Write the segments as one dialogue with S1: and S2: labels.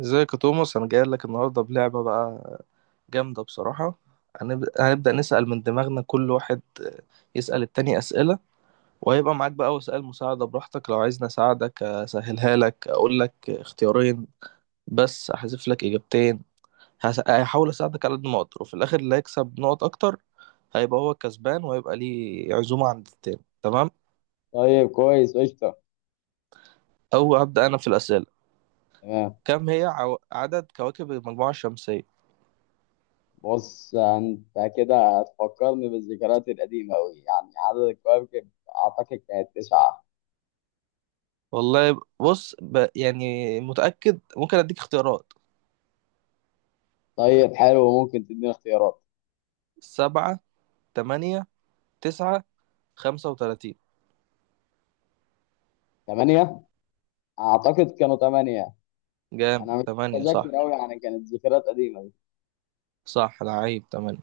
S1: ازيك يا توماس؟ انا جاي لك النهارده بلعبه بقى، جامده بصراحه. هنبدا نسال من دماغنا، كل واحد يسال التاني اسئله، وهيبقى معاك بقى وسائل مساعده براحتك، لو عايزني اساعدك اسهلها لك اقول لك اختيارين بس احذف لك اجابتين. هحاول اساعدك على قد ما اقدر، وفي الاخر اللي هيكسب نقط اكتر هيبقى هو الكسبان وهيبقى ليه عزومه عند التاني. تمام.
S2: طيب، كويس قشطة.
S1: او ابدا انا في الاسئله.
S2: تمام.
S1: كم هي عدد كواكب المجموعه الشمسيه؟
S2: بص، انت كده هتفكرني بالذكريات القديمة أوي. يعني عدد الكواكب، أعتقد كانت تسعة.
S1: والله بص يعني متأكد؟ ممكن أديك اختيارات.
S2: طيب، حلو. ممكن تديني اختيارات؟
S1: سبعة، تمانية، تسعة، 35.
S2: تمانية. أعتقد كانوا تمانية.
S1: جامد،
S2: أنا مش
S1: تمانية صح.
S2: متذكر أوي، يعني كانت ذكريات قديمة دي.
S1: صح لعيب، تمانية.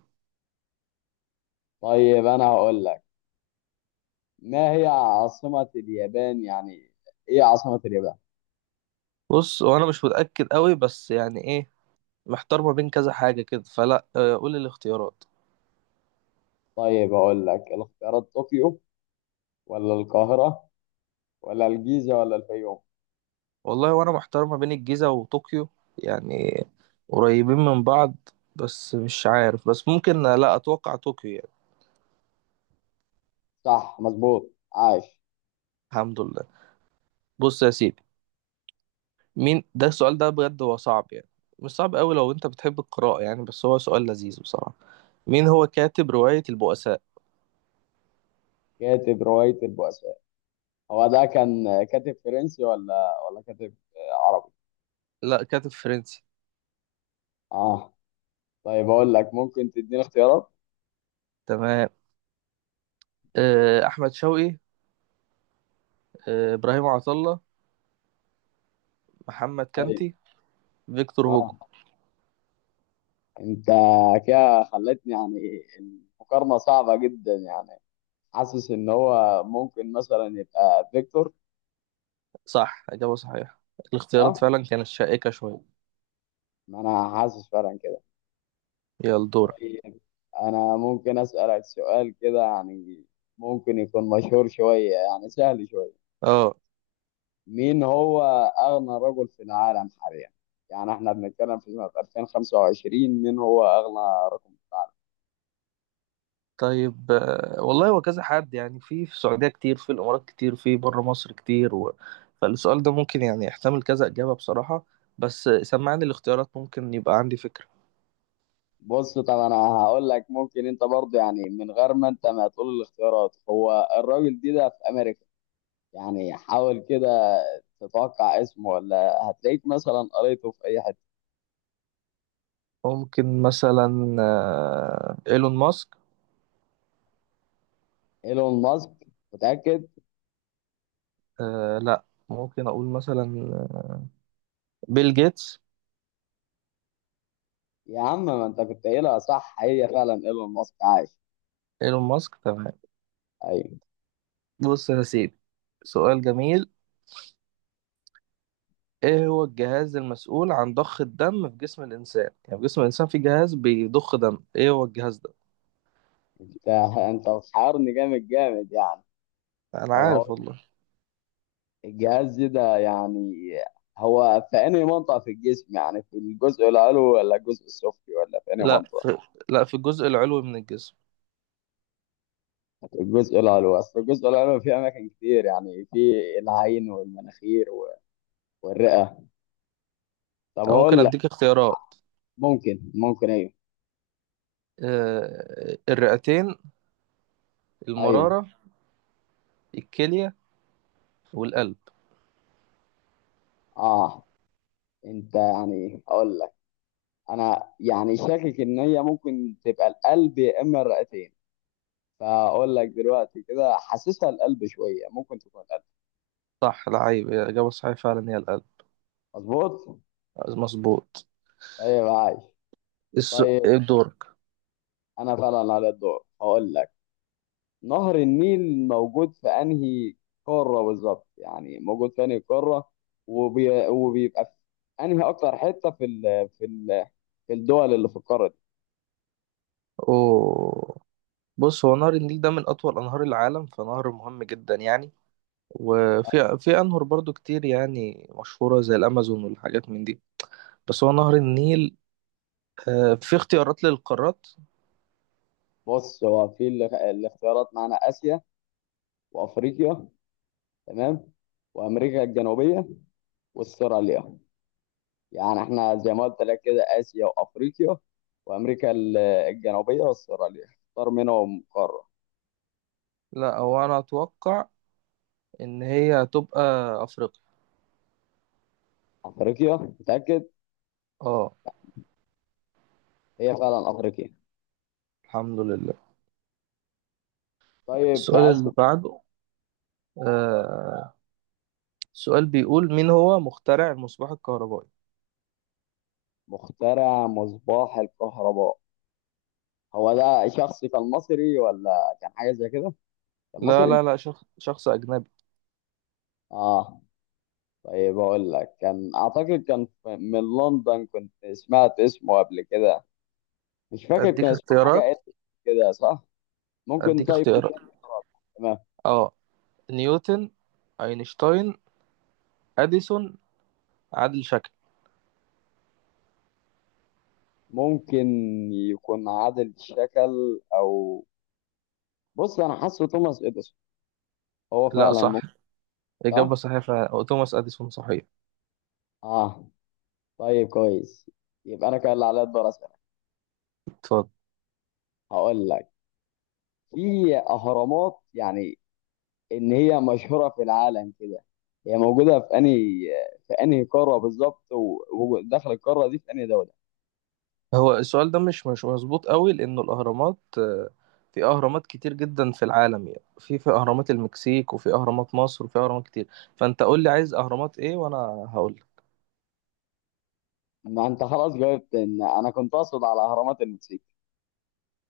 S2: طيب، أنا هقول لك. ما هي عاصمة اليابان؟ يعني إيه عاصمة اليابان؟
S1: بص وأنا مش متأكد قوي، بس يعني إيه؟ محتار ما بين كذا حاجة كده، فلا قول الاختيارات.
S2: طيب، هقول لك الاختيارات: طوكيو، ولا القاهرة، ولا الجيزة، ولا الفيوم؟
S1: والله وأنا محتار ما بين الجيزة وطوكيو يعني، قريبين من بعض. بس مش عارف، بس ممكن لا، أتوقع طوكيو يعني.
S2: صح، مظبوط، عاش.
S1: الحمد لله. بص يا سيدي، مين ده؟ السؤال ده بجد هو صعب يعني، مش صعب قوي لو انت بتحب القراءة يعني، بس هو سؤال لذيذ بصراحة. مين هو كاتب رواية البؤساء؟
S2: كاتب رواية البؤساء، هو ده كان كاتب فرنسي ولا كاتب عربي؟
S1: لا، كاتب فرنسي.
S2: اه. طيب، اقول لك، ممكن تديني اختيارات؟
S1: تمام. أحمد شوقي، إبراهيم عطلة، محمد
S2: ايوه.
S1: كانتي، فيكتور هوجو.
S2: اه. انت كده خلتني، يعني المقارنه صعبه جدا. يعني حاسس ان هو ممكن مثلا يبقى فيكتور.
S1: صح، إجابة صحيحة. الاختيارات
S2: اه،
S1: فعلا كانت شائكة شوية.
S2: ما انا حاسس فعلا كده.
S1: يلا دورك.
S2: طيب، انا ممكن اسالك سؤال كده، يعني ممكن يكون مشهور شويه، يعني سهل شويه.
S1: آه.
S2: مين هو أغنى رجل في العالم حاليا؟ يعني احنا بنتكلم في سنة 2025، مين هو أغنى رجل في العالم؟
S1: طيب، والله هو كذا حد يعني، في السعودية كتير، في الإمارات كتير، في بره مصر كتير فالسؤال ده ممكن يعني يحتمل كذا إجابة بصراحة. بس سمعني الاختيارات ممكن يبقى عندي فكرة.
S2: بص، طب أنا هقول لك، ممكن أنت برضه، يعني من غير ما أنت ما تقول الاختيارات، هو الراجل دي ده في أمريكا. يعني حاول كده تتوقع اسمه، ولا هتلاقيك مثلا قريته في أي حتة.
S1: ممكن مثلا إيلون ماسك.
S2: إيلون ماسك؟ متأكد؟
S1: لا، ممكن أقول مثلا بيل جيتس.
S2: يا عم، ما أنت كنت قايلها صح! هي فعلا إيلون ماسك. عايش.
S1: إيلون ماسك، تمام.
S2: أيوه.
S1: بص يا سيدي، سؤال جميل. إيه هو الجهاز المسؤول عن ضخ الدم في جسم الإنسان؟ يعني في جسم الإنسان في جهاز بيضخ دم، إيه هو الجهاز ده؟
S2: أنت أنت بتحيرني جامد جامد، يعني.
S1: أنا
S2: طب،
S1: عارف والله.
S2: الجهاز ده يعني هو في أنهي منطقة في الجسم؟ يعني في الجزء العلوي، ولا الجزء السفلي، ولا في أنهي
S1: لا
S2: منطقة؟
S1: في لا، في الجزء العلوي من الجسم.
S2: في الجزء العلوي. أصل الجزء العلوي فيه أماكن كتير، يعني في العين والمناخير والرئة. طب
S1: أو ممكن
S2: هقول لك.
S1: أديك اختيارات.
S2: ممكن، ممكن، أيوه،
S1: الرئتين،
S2: أيوه.
S1: المرارة، الكلية، والقلب.
S2: أه، أنت يعني هقول لك. أنا يعني شاكك إن هي ممكن تبقى القلب، يا إما الرئتين. فأقول لك دلوقتي كده، حاسسها القلب شوية، ممكن تكون القلب.
S1: صح العيب، الإجابة الصحيحة فعلا هي القلب.
S2: مظبوط؟
S1: مظبوط.
S2: طيب، عايش.
S1: الس...
S2: طيب،
S1: دورك.
S2: انا فعلا على الدور. هقول لك: نهر النيل موجود في انهي قارة بالظبط؟ يعني موجود في انهي قارة، وبيبقى في انهي اكتر حتة في الدول اللي في القارة دي.
S1: أوه. بص هو نهر النيل ده من أطول أنهار العالم، فنهر مهم جدا يعني. وفي أنهر برضو كتير يعني مشهورة زي الأمازون والحاجات من دي، بس هو نهر النيل. في اختيارات للقارات.
S2: بص، هو في الاختيارات معانا: اسيا، وافريقيا، تمام، وامريكا الجنوبية، واستراليا. يعني احنا زي ما قلت لك كده: اسيا، وافريقيا، وامريكا الجنوبية، واستراليا. اختار منهم قارة.
S1: لا، هو أنا أتوقع إن هي هتبقى أفريقيا.
S2: افريقيا؟ متأكد؟
S1: اه،
S2: هي فعلا افريقيا.
S1: الحمد لله.
S2: طيب،
S1: السؤال اللي
S2: تحسه.
S1: بعده، آه سؤال بيقول مين هو مخترع المصباح الكهربائي؟
S2: مخترع مصباح الكهرباء، هو ده شخص كان مصري، ولا كان حاجة زي كده؟ كان
S1: لا
S2: مصري؟
S1: لا لا، شخص أجنبي.
S2: اه. طيب، اقول لك، كان اعتقد كان من لندن، كنت سمعت اسمه قبل كده. مش فاكر، كان
S1: أديك
S2: اسمه حاجة
S1: اختيارات.
S2: كده صح؟ ممكن؟
S1: أديك
S2: طيب،
S1: اختيارات.
S2: تديني اختيارات؟ تمام.
S1: اه، نيوتن، أينشتاين، أديسون، عادل شكل.
S2: ممكن يكون عادل الشكل، او بص، انا حاسه توماس اديسون. هو
S1: لا
S2: فعلا
S1: صح،
S2: ممكن.
S1: إجابة
S2: صح؟
S1: صحيحة، توماس أديسون صحيح.
S2: اه. طيب، كويس. يبقى انا كان اللي عليا الدور اسالك.
S1: اتفضل.
S2: هقول لك: في اهرامات، يعني ان هي مشهوره في العالم كده، هي موجوده في انهي قاره بالظبط؟ وداخل القاره دي في انهي دوله؟
S1: هو السؤال ده مش مظبوط قوي، لأنه الأهرامات في أهرامات كتير جدا في العالم يعني، في أهرامات المكسيك، وفي أهرامات مصر، وفي أهرامات كتير. فأنت قول لي عايز أهرامات إيه وأنا هقول لك.
S2: ما انت خلاص جاوبت. ان انا كنت اقصد على اهرامات المكسيك.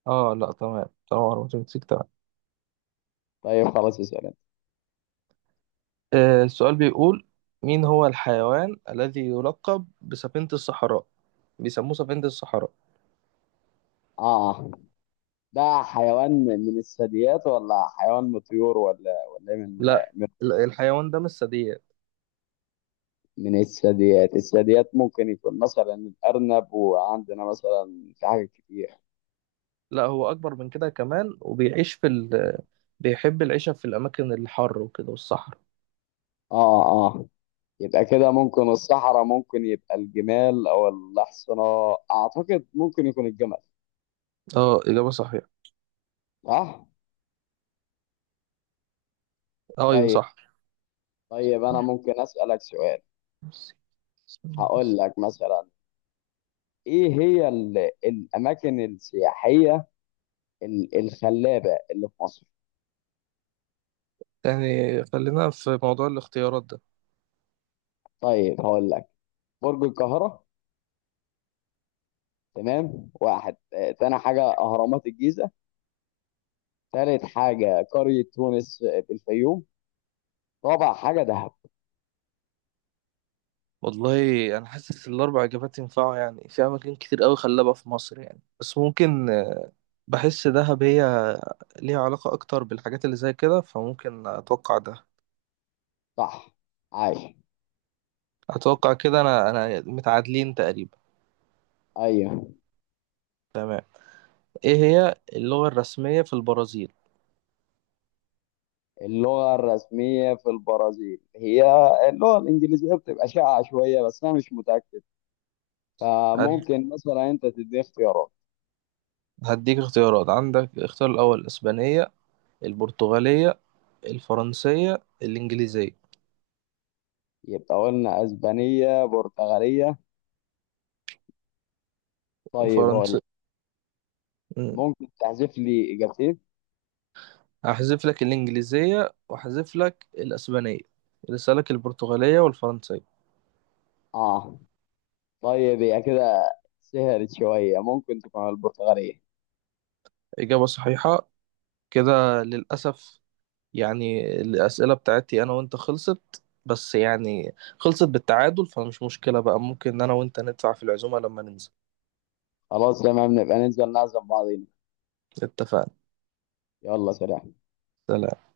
S1: آه لا، تمام تمام، أهرامات المكسيك، تمام.
S2: طيب خلاص، اسال انت.
S1: السؤال بيقول مين هو الحيوان الذي يلقب بسفينة الصحراء؟ بيسموه سفينة الصحراء.
S2: اه. ده حيوان من الثدييات، ولا حيوان من الطيور، ولا إيه من؟
S1: لا،
S2: من
S1: لا، الحيوان ده مش ثدييات.
S2: من الثدييات. الثدييات ممكن يكون مثلا الارنب، وعندنا مثلا في حاجات كتير.
S1: لا، هو أكبر من كده كمان، وبيعيش في بيحب العيشة في الأماكن الحر وكده والصحراء.
S2: اه، اه. يبقى كده ممكن الصحراء، ممكن يبقى الجمال او الاحصنة. اعتقد ممكن يكون الجمل.
S1: اه، إجابة صحيحة.
S2: صح.
S1: ايوه
S2: طيب،
S1: صح.
S2: طيب، انا ممكن اسالك سؤال. هقول لك مثلا: ايه هي الاماكن السياحيه الخلابه اللي في مصر؟
S1: يعني خلينا في موضوع الاختيارات ده.
S2: طيب، هقول لك: برج القاهره، تمام، واحد. تاني حاجه اهرامات الجيزه. تالت حاجه قريه تونس في الفيوم. رابع حاجه دهب.
S1: والله انا حاسس الاربع اجابات ينفعوا، يعني في اماكن كتير قوي خلابه في مصر يعني، بس ممكن بحس دهب هي ليها علاقه اكتر بالحاجات اللي زي كده، فممكن اتوقع ده.
S2: صح. عايش.
S1: اتوقع كده انا متعادلين تقريبا.
S2: ايوه.
S1: تمام. ايه هي اللغه الرسميه في البرازيل؟
S2: اللغة الرسمية في البرازيل هي اللغة الإنجليزية، بتبقى شائعة شوية، بس أنا مش متأكد.
S1: هد-
S2: فممكن مثلا أنت تديني اختيارات.
S1: هديك اختيارات. عندك الاختيار الاول الاسبانيه، البرتغاليه، الفرنسيه، الانجليزيه.
S2: يبقى قلنا أسبانية، برتغالية. طيب، هقول لك،
S1: مم.
S2: ممكن تحذف لي إجابتين؟
S1: هحذف لك الإنجليزية وأحذف لك الأسبانية، لسه لك البرتغالية والفرنسية.
S2: آه. طيب، هي كده سهلت شوية. ممكن تكون البرتغالية.
S1: إجابة صحيحة. كده للأسف يعني الأسئلة بتاعتي أنا وأنت خلصت، بس يعني خلصت بالتعادل، فمش مشكلة بقى، ممكن أنا وأنت ندفع في العزومة لما ننزل.
S2: خلاص تمام، نبقى ننزل نعزم بعضينا.
S1: اتفقنا.
S2: يلا، سلام.
S1: سلام.